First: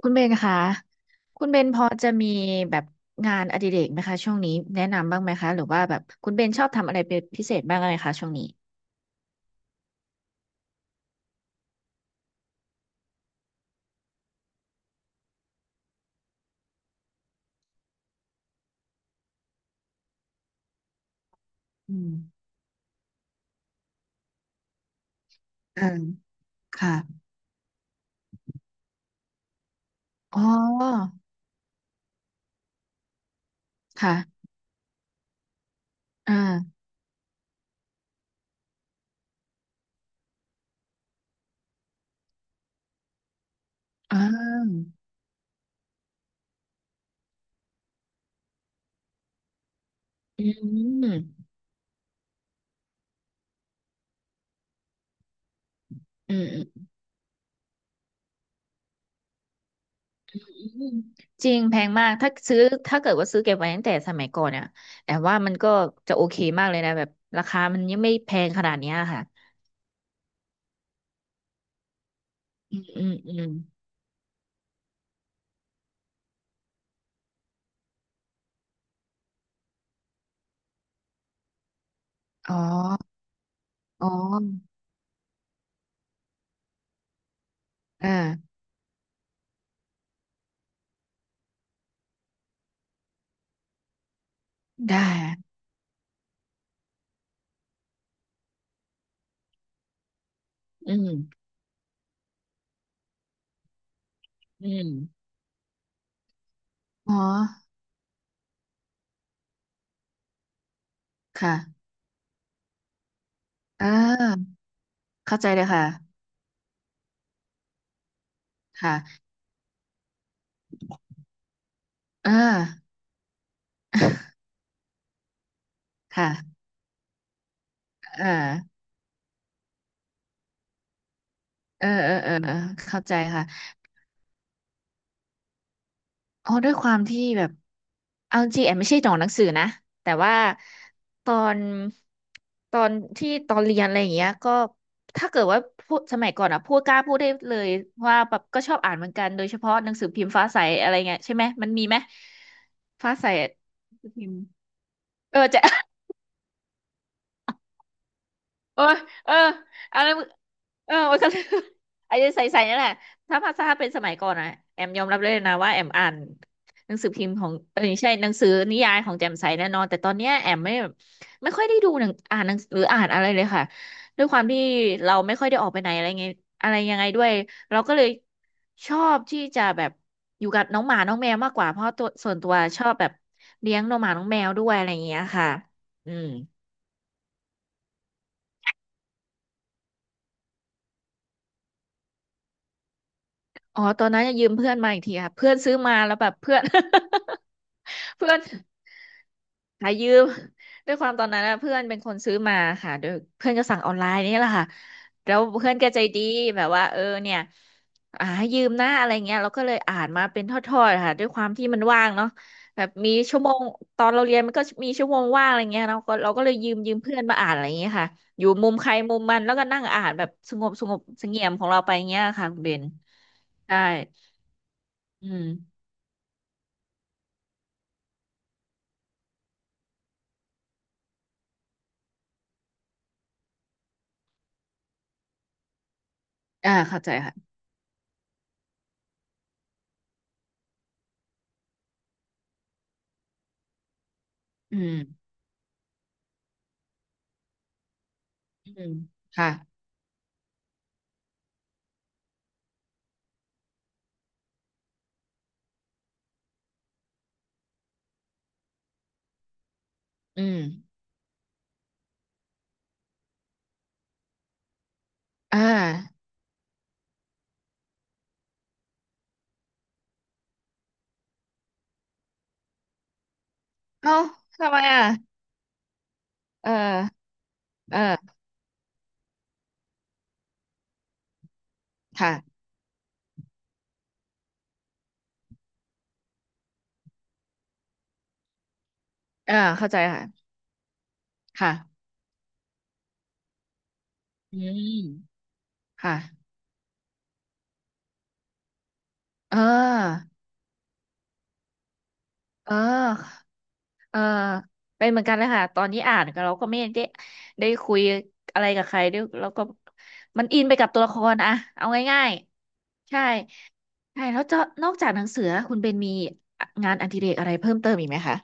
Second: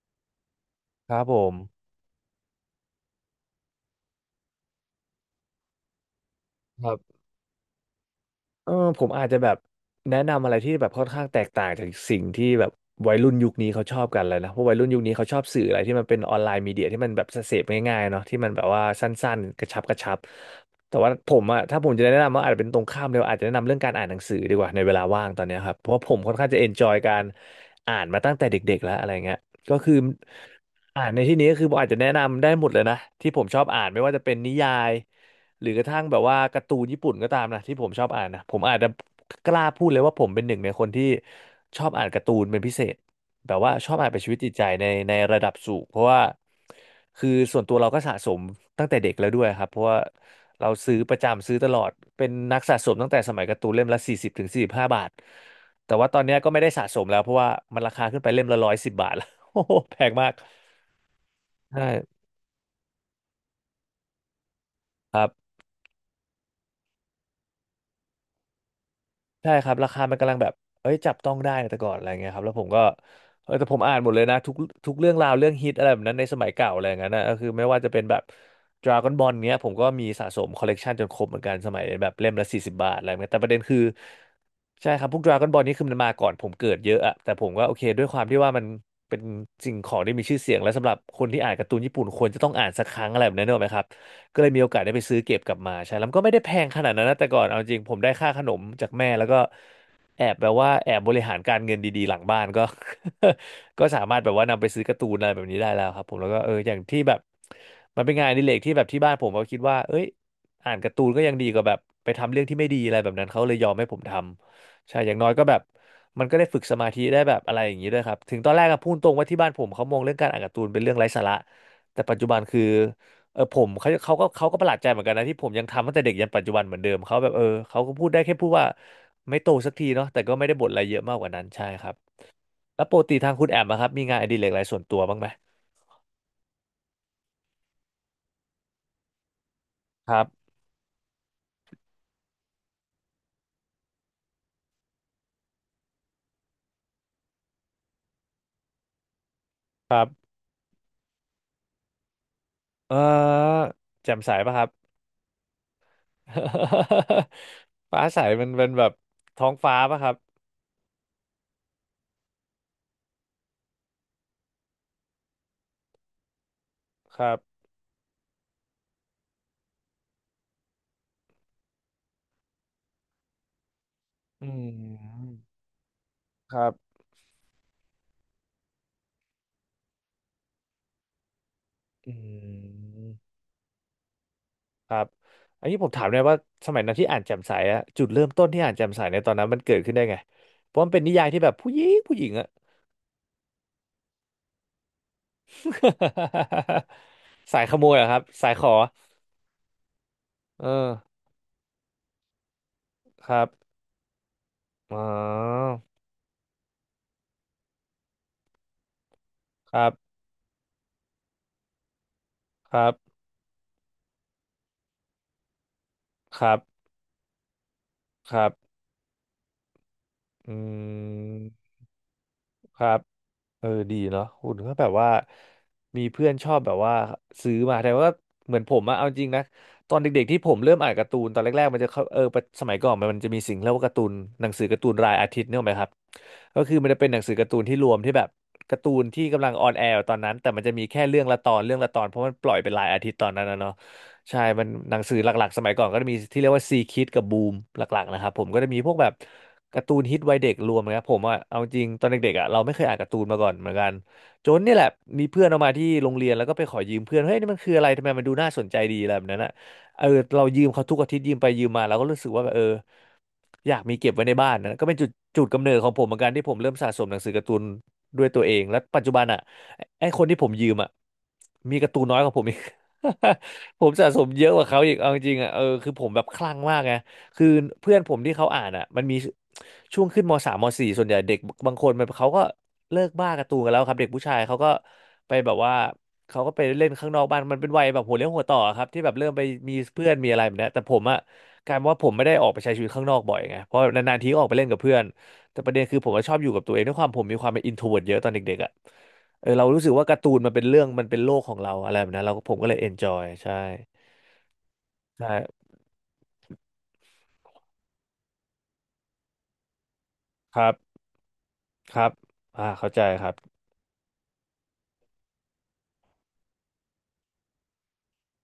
คุณเบนคะครับผคุณมเบนพอจะมีแบบงานอดิเรกไหมคะช่วงนี้แนะนำบ้างไหมคะหรือว่าแบบคุณเบนชอบคทำรัอะไรบเป็นพิเศษบ้างไหมคะช่วงนี้เออผมอาจจะแบบแนะนำอะไรที่แบบค่อนข้างแตกต่างจากสิ่งที่แบบวัยรุ่นยุคนี้เขาชอบกันเลยนะเพราะวัยรุ่นยุคนี้เขาชอบสื่ออะไรที่มันเป็นออนไลน์มีเดียที่มันแบบเสพง่ายๆเนาะที่มันแบบว่าสั้นๆกระชับกระชับแต่ว่าผมอะถ้าผมอืจะมแนะนำว่าอาจจะเป็นตรงข้ามเลยอาจจะแนะนำเรื่องการอ่านหนังสือดีกว่าในเวลาว่างตอนเนี้ยครับเพอ่าราะว่าผมค่อนข้างจะเอนจอค่ะยการอ่านมาตั้งแต่เด็กๆแล้วอะไรเงี้ยก็คืออ๋อ่านอในที่นี้ก็คือผมอาจจะแนะนำได้หมดเลยนะที่ผมชอบอ่านไม่ว่าจะเป็นค่ะนิยาย หรือกระทั่งแบบว่าการ์ตูอ่านญี่ปุ่นก็ตามนะที่ผมชอบอ่านนะผมอาจจะกล้าพูดเลยว่าผมเป็นหนึ่งในคนที่ชอบอ่านการ์ตูนเป็นพิเศษแบบว่าชอบอ่านเป็นชีวิตจิตอ่าใจในระดับสูงเพราะว่าคือส่วนตัวเราก็สะสมตั้งแต่เด็กแล้วด้วยครับเพราะว่าอืเราซื้อมประจำซื้อตลอดเป็นนักสะสมตั้งแต่สมัยการ์ตูนเล่มละ40-45 บาทแต่ว่าตอนอืเนี้ยมก็ไม่อืได้สะมสมแล้วเพราะว่ามันราคาขึ้นไปเล่มละ110 บาทแล้ว โอ้โหแพงมากจริงแพใช่งมากถ้าซื้อถ้าเกิดว่าซื้อเก็บไว้ตั้งแต่สมัยก่อนเนี่ยแต่ครัว่าบ มันก็จะโอเคมากเลยนะแบบราคามันยังไม่แพงขนาดเนี้ยค่ะใช่ครับราคามันกำลังแบบเอ้ยจับต้องได้ในแต่ก่อนอะไรเงี้ยครับแล้วผมอืก็มอืมอืมแต่ผมอ่านหมดเลยนะทุกเรื่องราวเรื่องฮิตอะไรแบบนั้นในสมัยเก่าอะไรอย่างนั้นนะก็คือไม่ว่าจะเป็นแบบ Dragon Ball เนี้ยผมก็มีสะสมคอลเลกชันจนครบเหมือนกันสมัยแบบเล่มละอ๋อ40 บาทอะไรเงี้ยแต่ประเด็นคืออ๋อใช่ครับพวก Dragon Ball นี่คือมันมาก่อนผมเกิดเยอะอะแต่ผมก็โอเคด้วยอ่าความที่ว่ามันเป็นสิ่งของที่มีชื่อเสียงและสำหรับคนที่อ่านการ์ตูนญี่ปุ่นควรจะต้องอ่านสักครั้งอะไรแบบนั้นเนกอะไหมครับ ก็เลยมีโอกาสได้ได้ไปซื้อเก็บกลับมาใช่แล้วมันก็ไม่ได้แพงขนาดนั้นนะแต่ก่อนเอาจริงผมได้ค่าขนมจากแม่ แล้วก็แอบแบบว่าแออืบม บริหารการเงินดีๆ หลังบ้านก็ ก็สามารถแบบว่านำไปอืซื้อม การ์ตูนอะไรแบบนี้ได้แล้วครับผมแล้วก็เอออย่างที่แบอ๋อบมันเป็นงานอดิเรกที่แบบที่บ้านผมก็คิดว่าเอ้ยอ่านการ์ตูนก็ยังดีค่ะกว่าแบบไปทำเรื่องที่ไม่ดีอะไรแบบนั้น เขาเลยยอมให้อ่ผมทาำ ใช่ อย่างน้อยเข้าก็ใจแบบเลยค่ะมันก็ได้ฝึกสมาธิได้แบบอะไรอย่างนี้ด้วยครับถึงตอนแรกก็พูค่ะดตรงว่าที่บ้านผมเขามองเรื่องการอ่านการ์ตูนเป็นเรื่องไร้สาระแต่ปัจจุอ่าบันคือ เออผมเขาก็ประหลาดใจเหมือนกันนะที่ผมยังทำตั้งแต่เด็กยันปัจจุบันค่ะเหมือนเดิมเขาแบบเออเขาก็พูดได้อ่แค่พูดว่าาไม่โตสักทีเนาะแต่ก็ไม่ได้บ่นอะไรเยอะมากกว่านั้นใช่คเออรับเออเออเออแล้วปเข้ากใจติทางค่ะคุณแอมอะครับมีงานอดิเรกอะไรส่วนตัวบ้างไหมอ๋อด้วยความที่แบบเอาจริงแอมไม่ใช่หนองหนังสือนะคแต่รัว่าบตอนตอนที่ตอนเรียนอะไรอย่างเงี้ยก็ถ้าเกิดว่าพูดสมัยก่อนอะพูดกล้าพูดได้เลยว่าแบบก็ชอบอ่านเหมือนกันโดยเฉพาะหนัคงรัสือพิบมพ์ฟ้าใสอะไรเงี้ยใช่ไหมมันมีไหมเอฟ้าใสอแจ่มพิใสมพ์ป่ะครับ จะ ฟ้าใสมันเป็นเอแบอ บเออท้องฟ้าป่ะเอาคแล้รัวบมันก็ เไอ้ ใส่ๆนั่นแหละถ้าภาษาเป็นสมัยก่อนอะแอมยอมรับเลยนะว่าแอมอ่านหนังสือคพิมรัพ์ของบไม่ใช่หนังสือนิยายของแจ่มใสแน่นอนแต่ตอนเนี้ยแอมไม่ค่อยได้ดูหนังอ่านหนังหรืออ่านอะไรเลยค่ะด้วยควาอืมที่เราไม่ค่อยมได้ออกไปไหนอะไรไงครัอะไรบยังไงด้วยเราก็เลยชอบที่จะแบบอยู่กับน้องหมาน้องแมวมากกว่าเพราะตัวอืส่วนตัวชอบแบบม เลี้ยงน้องหมาน้องแมวด้วยอะคไรอรัย่างบเงี้ยค่ะอันนี้ผมถามอืเลยม ว่าสมัยนั้นที่อ่านแจ่มใสอะจุดเริ่มต้นที่อ่านแจ่มใสในตอนนั้นมันเกิดขึ้นได้ไงเพราะมันเป็นนิยายที่แบบผู้หญิงผู้หญิงอะ อ๋อตอนนั้นจะยืมเพื่อนมาอีกทีค่ะเพื่อนซื้อมาแล้วแบบเพื่อน สายขโมยเหรอค รับเพื่อนสายขอหายืมเออด้วยความตอนนั้นนะเพื่อนเป็นคนซื้อมาค่ะโดยครับเพื่อนก็สั่งออนไลน์นี่แหละค่ะอ๋แล้วเพื่ออนก็ใจดีแบบว่าเออเนี่ยอ่าให้ยืมนะอะไรเงี้ยเราก็เลคยรัอ่านบมาเป็นทอดๆค่ะด้วยความที่มันว่างเนาะคแบรับมีบชั่วโมงตอนเราเรียนมันก็มีชั่วโมงว่างอะไรเงี้ยเราก็เราคก็เลรัยบยืมเพื่อนมาอ่านอะไรเงี้ยค่ะคอรัยู่มุบมใครมุมมันแล้วก็นั่งอ่านแบบอืสงบสงบเสงี่ยมขมองเราไปเงี้ยค่ะคุณเบคน รับ เออใช่ดีเนาะหุ่นก็แบบว่าอืมมีเพื่อนชอบแบบว่าซื้อมาแต่ว่าเหมือนผมอะเอาจริงนะตอนเด็กๆที่ผมเริ่มอ่านการ์ตูนตอนแรกๆมันจะเข้าเออปะสมัยก่อนมันจะมีสิ่งเรียกว่าการ์ตูนหนังสือการ์ตูนรายอาทิตย์เนี่ยหรอกไหมครับก็อ่าคือมันจะเข้าเป็ใจนหนังสือค่ะการ์ตูนที่รวมที่แบบการ์ตูนที่กำลังออนแอร์อยู่ตอนนั้นแต่มันจะมีแค่เรื่องละตอนเรื่องละตอนเพราะมันปล่อยเป็นรายอาทิตย์ตอนนั้นนะเนาะใช่มันอืหนังสือมหลักๆสมัยก่อนก็จะมีที่เรียกว่าซีคิดกับบูมหลักๆนะครับผมก็จะอืมีพวมกแบบ ค่ะการ์ตูนฮิตวัยเด็กรวมนะครับผมอะเอาจริงตอนเด็กๆอะเราไม่เคยอ่านการ์ตูนมาก่อนเหมือนกันจนเนี่ยแหละมีเพื่อนเอามาที่โรงเรียนแล้วก็ไปขอยืมเพื่อนเฮ้ยนี่มันคืออะไรทำไมมันดูน่าสนใจดีอะไรแบบนั้นอะเอออืเรามยืมเขาทุกอาทิตย์ยืมไปยืมมาเราก็รู้สึกว่าแบบเออ อยากมีเก็บไว้ในบ้านนะก็เป็นจุดจุดกำอ่าเนิดของผมเหมือนกันที่ผมเริ่มสะสมหนังสือการ์ตูนด้วยตัวเองและปัจจุบันอ่ะไอ้คนที่ผมยืมอ่ะมีการ์ตูนน้อยกว่าผมอีก ผมสะเอ้าสมเยอะกว่าทำไมเขาอีกอ่ะเอาจริงๆอ่ะเออคือผมแบบคลั่งเอมากไงอคือเพื่อนผมที่เออเขาอ่านอ่ะมันมีช่วงขึ้นมสามมสี่ส่วนใหญ่เด็กบางคนมันเขาก็ค่ะเลิกบ้าการ์ตูนกันแล้วครับเด็กผู้ชายเขาก็ไปแบบว่าเขาก็ไปเล่นข้างนอกบ้านมันเป็นวัยแบบหัวเลี้ยวหัวต่อครับที่แบบเริ่มไปเออมีเข้าใจเพื่อนมีอะไรค่ะแบบเนี้ยแต่ผมอ่ะ กค่ะลายเป็นว่าผมไม่ได้ออกไปใช้ชีวิตข้างนอกบ่อยไงเพราะนานๆทีก็ออกไปอืเล่นกับเพื่อมนแต่ประเด็นคือผมค่ะ ก็ชอบอยู่กับตัวเองด้วยความผมมีความเป็นอินโทรเวิร์เยอะตอนเด็กๆอ่ะเออเเรารู้สึกว่าการ์ออตูนมันเป็นเรื่องมันเป็นโลกของเราอะไรแบบนั้นเราก็ผมก็เอเลยเอนจออยใช่เออเป็นเหมือใช่นกันเลยค่ะ ตอนนี้อ่านก็เราก็ไม่ได้ได้คุยอะไรกับใครด้วยเราก็มันคอินรัไปบกับตัวละครอะเอาครับง่ายอ่าเข้าใจๆใช่ ครับใช่แล้วจะนอกจากหนังสือคุณเป็นมีงานอดิเรกอะไรเพิ่มเติมอีกไหมคะ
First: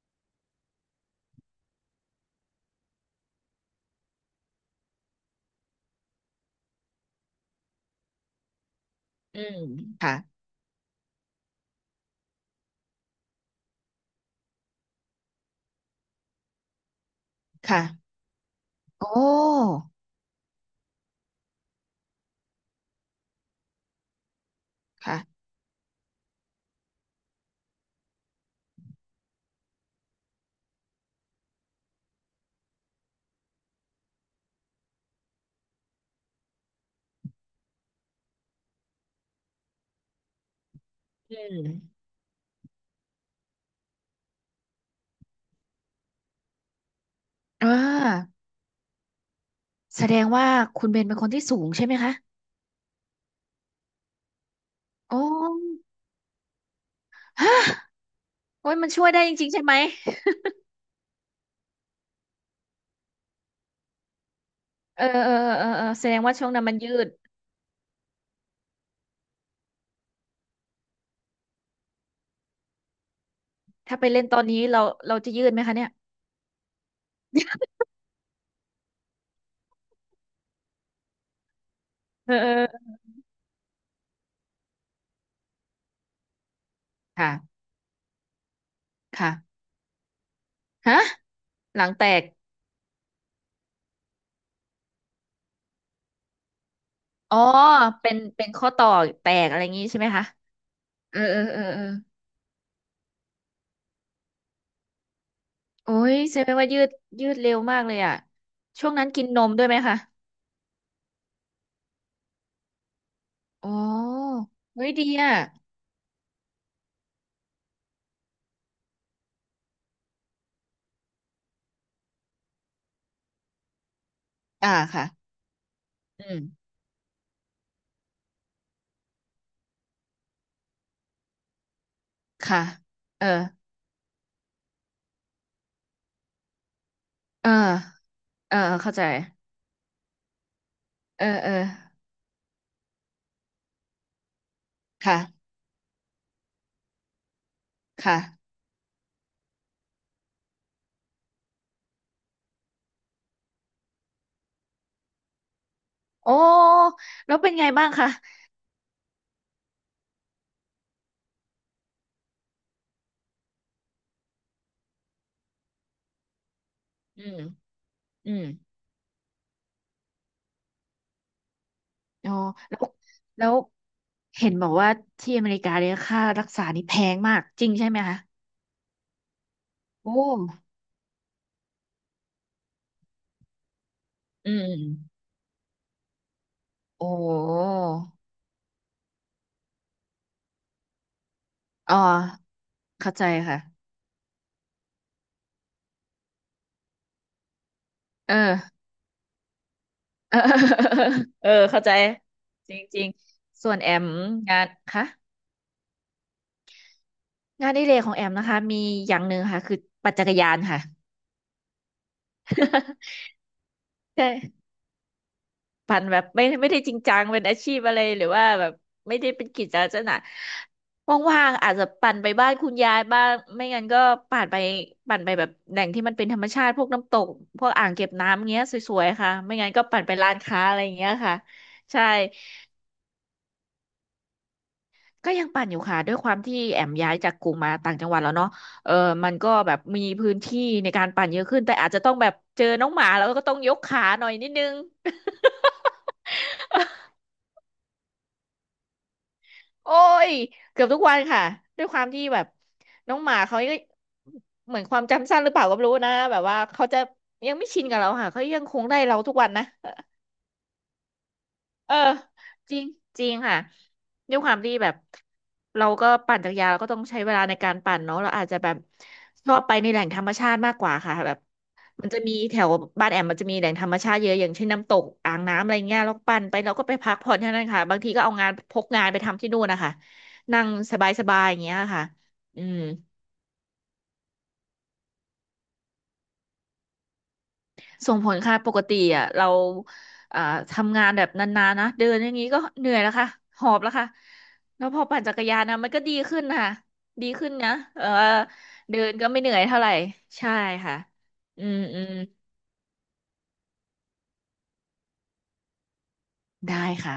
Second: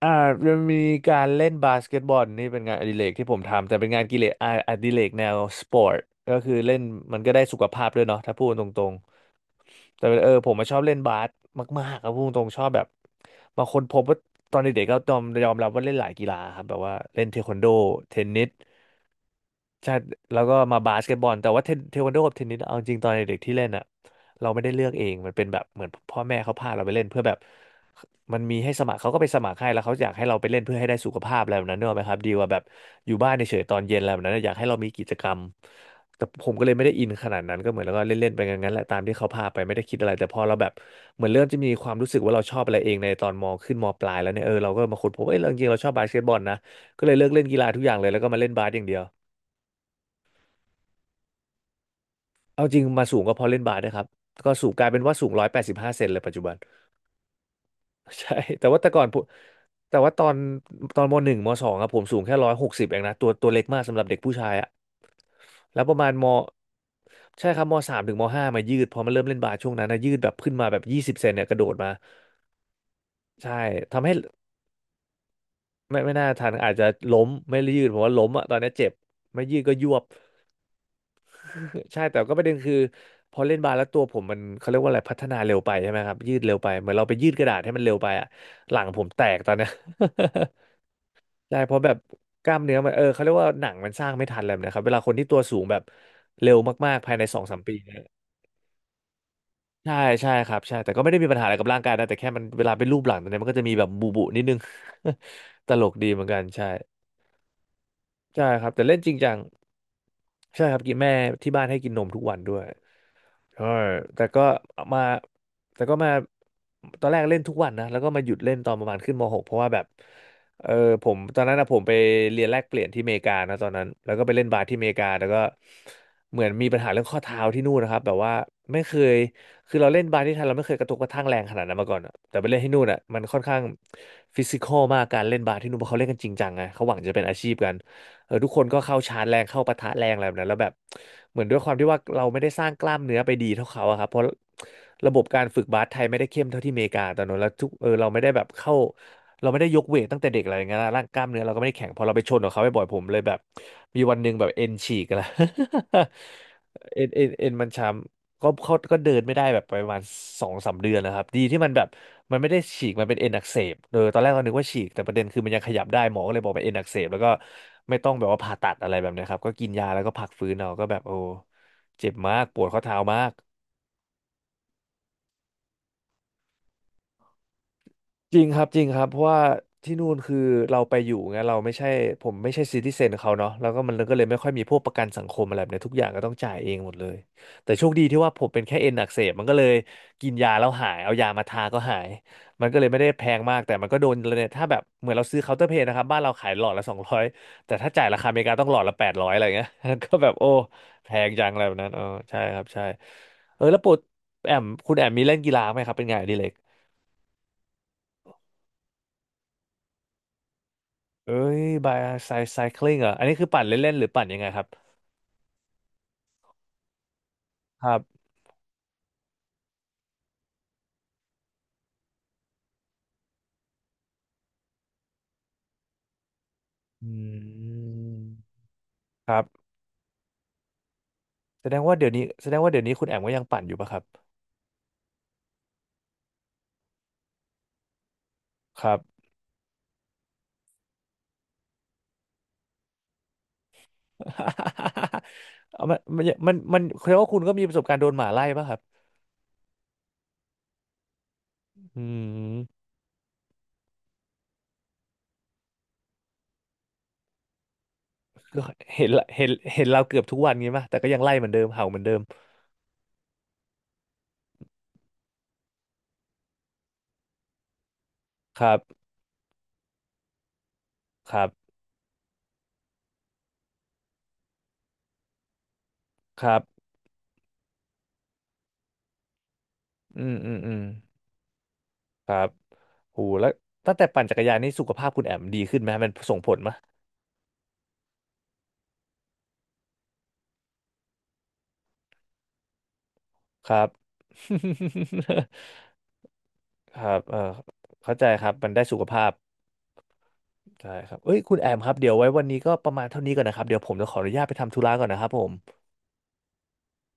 อ่าจะมีการเล่นบาสเกตบอลนี่เป็นงานอดิเรกที่ผมทำแต่เป็นงานกิเลสอาอดิเรกแนวสปอร์ตก็คือเล่นมันก็ได้สุขภาพด้วยเนาะถ้าพูดตรง อืมแต่ค่ะเออผมมาชอบเล่นบาสมากๆครับพูดตรงๆชอบแบบบางคนพบว่าตอนเด็กๆก็ยอมรับว่าเล่นหลายกีฬาครับแบบว่าเล่นเทควันโดค่ะเทนนิส โอ้ใช่แล้วก็มาบาสเกตบอลแต่ว่าเทควันโดกับเทนนิสเอาจริงตอนเด็กๆที่เล่นอ่ะเราไม่ได้เลือกเองมันเป็ค่ะนแบบเหมือนพ่อแม่เขาพาเราไปเล่นเพื่อแบบมันมีให้สมัครเขาก็ไปสมัครให้แล้วเขาอยากให้เราไปเล่นเพื่อให้ได้สุขภาพอะไรแบบนั้นเนกอะไหมครับดีกว่าแบบอยู่บ้านเฉยๆตอนเย็นอะไรแบบนั้นอะอยากให้เรามีกิจกรรม แต่ผมก็เลยไม่ได้อินขนาดนั้นก็เหมือนแล้วก็เล่นๆไปงั้นๆแหละตามที่เขาพาไปไม่ได้คิดอะไรแต่พอเราแบบเหมือนอืเริ่มจะมีความมรู้สึกว่าเราชอบอะไรเองในตอนมขึ้นมปลายแล้วเนี่ยเออเราก็มาค้นพบเออจริงๆเราชอบบาสเกตบอลนะก็เลยเลิกเล่นกีฬาอ่ทุกอย่างเลยแล้วก็ามาเล่นบาสอย่างเดียว แสดงว่าคุณเบนเป็นคนที่สูงใช่ไหมคะเอาจริงมาสูงก็เพอเล่นบาสนะครับก็สูงกลายเป็นว่าโอ้สูง185 เซนเลยปัจจุบัน ฮะ ใช่แต่โอ้ยว่ามัแต่นก่อช่นวยผได้มจริงๆใช่ไหมแต่ว่าตอนมหนึ่งมสองอะผมสูงแค่160เองนะตัวเล็กมากสำหรับเด็กผู้ชายอะเออเออเออแล้เอวอประแสมาณดงมว่าช่วงนั้นมันยืดใช่ครับมสามถึงมห้ามายืดพอมาเริ่มเล่นบาสช่วงนั้นนะยืดแบบขึ้นมาแบบ20 เซนเนี่ยกระโดดมาใช่ถ้าทำไปให้เล่นตอนนี้เราเราจะยืดไหมคะเนี่ยไม่น่าทันอาจจะล้มไม่ยืดผมว่าล้มอะตอนนี้เจ็บไม่ยืดก็ยวบ ใช่แต่เอก็อประเอเด็นคืออพอเล่นบาสแล้วตัวผมมันเขาเรียกว่าอะไรพัฒนาเร็วไปใช่ไหมครับยืดเร็วไปเหมือนเราไปยืดกระดาษค่ะให้มันเร็วไปอะหลังผมแตกตอนค่ะเนี้ย ฮะ ใช่เพหราะลัแบงบแตกกล้ามเนื้อมันเออเขาเรียกว่าหนังมันสร้างไม่ทันอะไรแบบเลยนะครับเวลาคนที่ตัวสูงแบบเร็วมากๆภายในอ๋สอองสามปีเนี่ยเป็นเป็นข้อต่อแตกอะไรอย่างงี้ใช่ใช่ไหมคะใช่ครับใช่แต่ก็ไม่เอได้อมีเอปัญอหาอะไรเออกับร่าเองอกายนะแต่แค่มันเวลาเป็นรูปหลังตอนเนี้ยมันก็จะมีแบบบุบุนิดนึง ตลโอ้กดียเหมือนแสกันดงใช่ว่ายืดยืดเร็วมากเลยอ่ะใช่ครับแต่ช่วงเล่นนั้จนริงกินจังนมด้วยไหมคะใช่ครับกินแม่ที่บ้านให้กินนมทุกวันด้วย ใช่อ๋อแต่ก็เฮ้ยมาดีอ่ะ แต่ก็มาตอนแรกเล่นทุกวันนะแล้วก็มาหยุดเล่นตอนประมาณขึ้นม .6 เพราะว่าแบบเออผมตอนนั้นนะผมไปเรียนแลกเปลี่ยนที่อเมริกานะตอนนั้นแล้วก็ไปเล่นบาสอ่าที่อเมริค่ะกาแล้วก็อืเหมืมอนมีปัญหาเรื่องข้อเท้าที่นู่นนะครับแบบว่าไม่เคยคือเราเล่นบาสที่ไทยเราไม่เคยกระทบกระทั่งแรงขนาดนั้นมาก่อนอะแต่ไปเล่ค่ะ นที่นู่นอ่ะมันเออค่อนข้างฟิสิคอลมากการเล่นบาสที่นู่นเพราะเขาเล่นกันจริงจังไงเขาหวังจะเป็นอาเอชีอพกัน เออทุกเออคนก็เข้าเข้าใจชาร์จแรงเข้าปะทะแรงอะไรแบบนั้นแล้วแบบเออเหมือนเออด้วยความที่ว่าเราไม่ได้สร้างกล้ามเนื้อไปดีเท่าเขาอะครับเพราะระบค่ะบการฝึกบาสไทยไม่ได้เข้มเท่าที่อเมริกาตอนนั้นแล้วทุกเราค่ะไม่ได้แบบเข้าเราไม่ได้ยกเวทตั้งแต่เด็กอะไรอย่างเงี้ยนะร่างกล้ามเนื้อเราก็ไม่ได้แข็งพอเราไปชนกับเขาบ่อยๆผมเลยแบบมีวันหนึ่งแบบเอ็นฉีกแล้ว โอ้ เอ็นเอ็นแล้วเอ็เป็นนไงมันบ้าช้งคะำ ก็เขาก็เดินไม่ได้แบบประมาณสองสามเดือนนะครับดีที่มันแบบมันไม่ได้ฉีกมันเป็นเอ็นอักเสบเออตอนแรกเรานึกว่าฉีกแต่ประเด็นคือมันยังขยับได้หมอก็เลยบอกเป็นเอ็นอักเสบแล้วอืก็มไม่ต้องแบบอืว่ามผ่าตัดอะไรแบบเนี้ยครับก็กินยาแล้วก็พักฟื้นเอาก็แบบโอ้เจ็บโอ้มากปวดแล้ข้อวเท้ามาก แล้วเห็นบอกว่าที่อเมริกาเนี่ยค่ารักษานี่แพงมากจริงใช่ไหมคะจริงครับจริงครับเพราะว่าที่นู่โอ้นคือเราไปอยู่ไงเราไม่ใช่ผมไม่ใช่ซิติเซนเขาเนาะแล้วก็มันก็เลยไม่ค่อือยมีพมวกประกันสังคมอะไรแบบเนี้ยทุกอย่างก็ต้องจ่ายเองหมดเลโอ้ยแต่โชคดีที่ว่าผมเป็นแค่เอ็นอักเสบมันก็เลยกินยาแล้วหายเอายามาทาก็อ๋อหายมันก็เลยไม่ได้เข้าแพใจงมาค่ะกแต่มันก็โดนเลยถ้าแบบเหมือนเราซื้อเคาน์เตอร์เพลนะครับบ้านเราขายหลอดละสองร้อยแต่ถ้าจ่ายราคาอเอเมริกาต้องหลออ ดละแปดร้อยอะไรเงี้ย ก็แบบ โอ้เออแพงจัเองออะไรแบบเข้านั้ใจนอ๋อใช่ครับจใช่ริงเอๆอส่วแล้นวปแอวดมแองามนคุณแอค่ะ มมีเล่นกีฬาไหมครับเป็นไงานอดิเรก งานอดิเรกของแอมนะคะมีอย่างหนึ่งค่ะคือปั่นจักรยานค่ะ เอ้ยบายไซคลิงอ่ะออัน นี้คือปั่นเล่นๆหรือปั่นยังไงคใช่ รับ ปั่นแบบไม่ได้จริงจังเป็นอาชีพครัอะไรหบรือว่าแบบไม่ได้เป็นกิจลักษณะว่างๆอาจจะปั่นไปบ้านคุณยายบ้างไม่งั้นก็ปั่นไปปั่นไปแบบแหล่งที่มันเป็นธรรมชาติพวกอน้ำตกพืวกอ่างเก็บน้ำมเงี้ยสวยๆคค่ะรัไม่งั้บนก็ปั่นไปร้านค้าอะไรอย่างเงี้ยค่ะแสดงว่าใช่ เดี๋ยวนี้แสดงว่าเดี๋ยวนี้คุณแอมก็ยังปั่นอยู่ปะครับก็ยังปั่นอยู่ค่ะด้วยความที่แอมย้ายจากกรุงมาต่างจังหวัดแล้วเนาะคเออรับ มันก็แบบมีพื้นที่ในการปั่นเยอะขึ้นแต่อาจจะต้องแบบเจอน้องหมาแล้วก็ต้องยกขาหน่อยนิดนึง เอามันแสดงว่าคุณก็มีประสบการณ์โดนหมาไล่ปะครับ โอ้ยเกือบทุกวันค่ะด้วยคอืวามที่แบบมน้องหมาเขาก็เหมือนความจำสั้นหรือเปล่าก็ไม่รู้นะแบบว่าเขาจะยังไม่ชินกับเราค่ะเขายัก็งคงได้เห็นเราละทุกเห็วันนนะ เห็นเราเกือบทุกวันงี้ป่ะแต่ก็ยังไล่เหมือนเดิมเห่าเอเหอมือนเดิมจริงจริงค่ะด้วยความที่แบบเราก็ปั่นจักรยานเราก็ต้องใช้เวลาในการปั่นเนาะเราอาจจะคแบรับบชอบไปในแหล่งธรรมชาติมากกว่าค่ะแบคบรับมันจะมีแถวบ้านแอมมันจะมีแหล่งธรรมชาติเยอะอย่างเช่นน้ำตกอ่างน้ำอะไรเงี้ยเราปั่คนไปรัเราบก็ไปพักผ่อนที่นั่นค่ะบางทีก็เอางานพกงานไปทำที่นู่นนะคะอืมอืมนั่งอืมสบายๆอย่างเงี้ยค่ะครับอืม โหแล้วตั้งแต่ปั่นจักรยานนี่สุขภาพคุณแอมดีขึ้นไหมมันส่งผลไหมส่งผลค่ะปกติอ่ะเราอ่าทำงานแบบนานๆนะเดินอย่างนี้ก็เหนื่อยแล้วค่ะหคอรับบ แล้วค่ะแล้วพอปั่นจักรยานนะมัน ก็ดีขึ้นค่ะครับดีเออขึ้นนะเออเข้าใจครับ มันได้สุเดิขนภาก็พไม่เหนื่อยเท่าไหร่ใช่ใช่ค่ะครับเอ้ย คุณอืแอมมครับ อืเดี๋มยวไว้วันนี้ก็ประมาณเท่านี้ก่อนนะครับ เดี๋ยวผมจะขออนุญาตไปทำธุระก่อนนะครับผมได้ค่ะ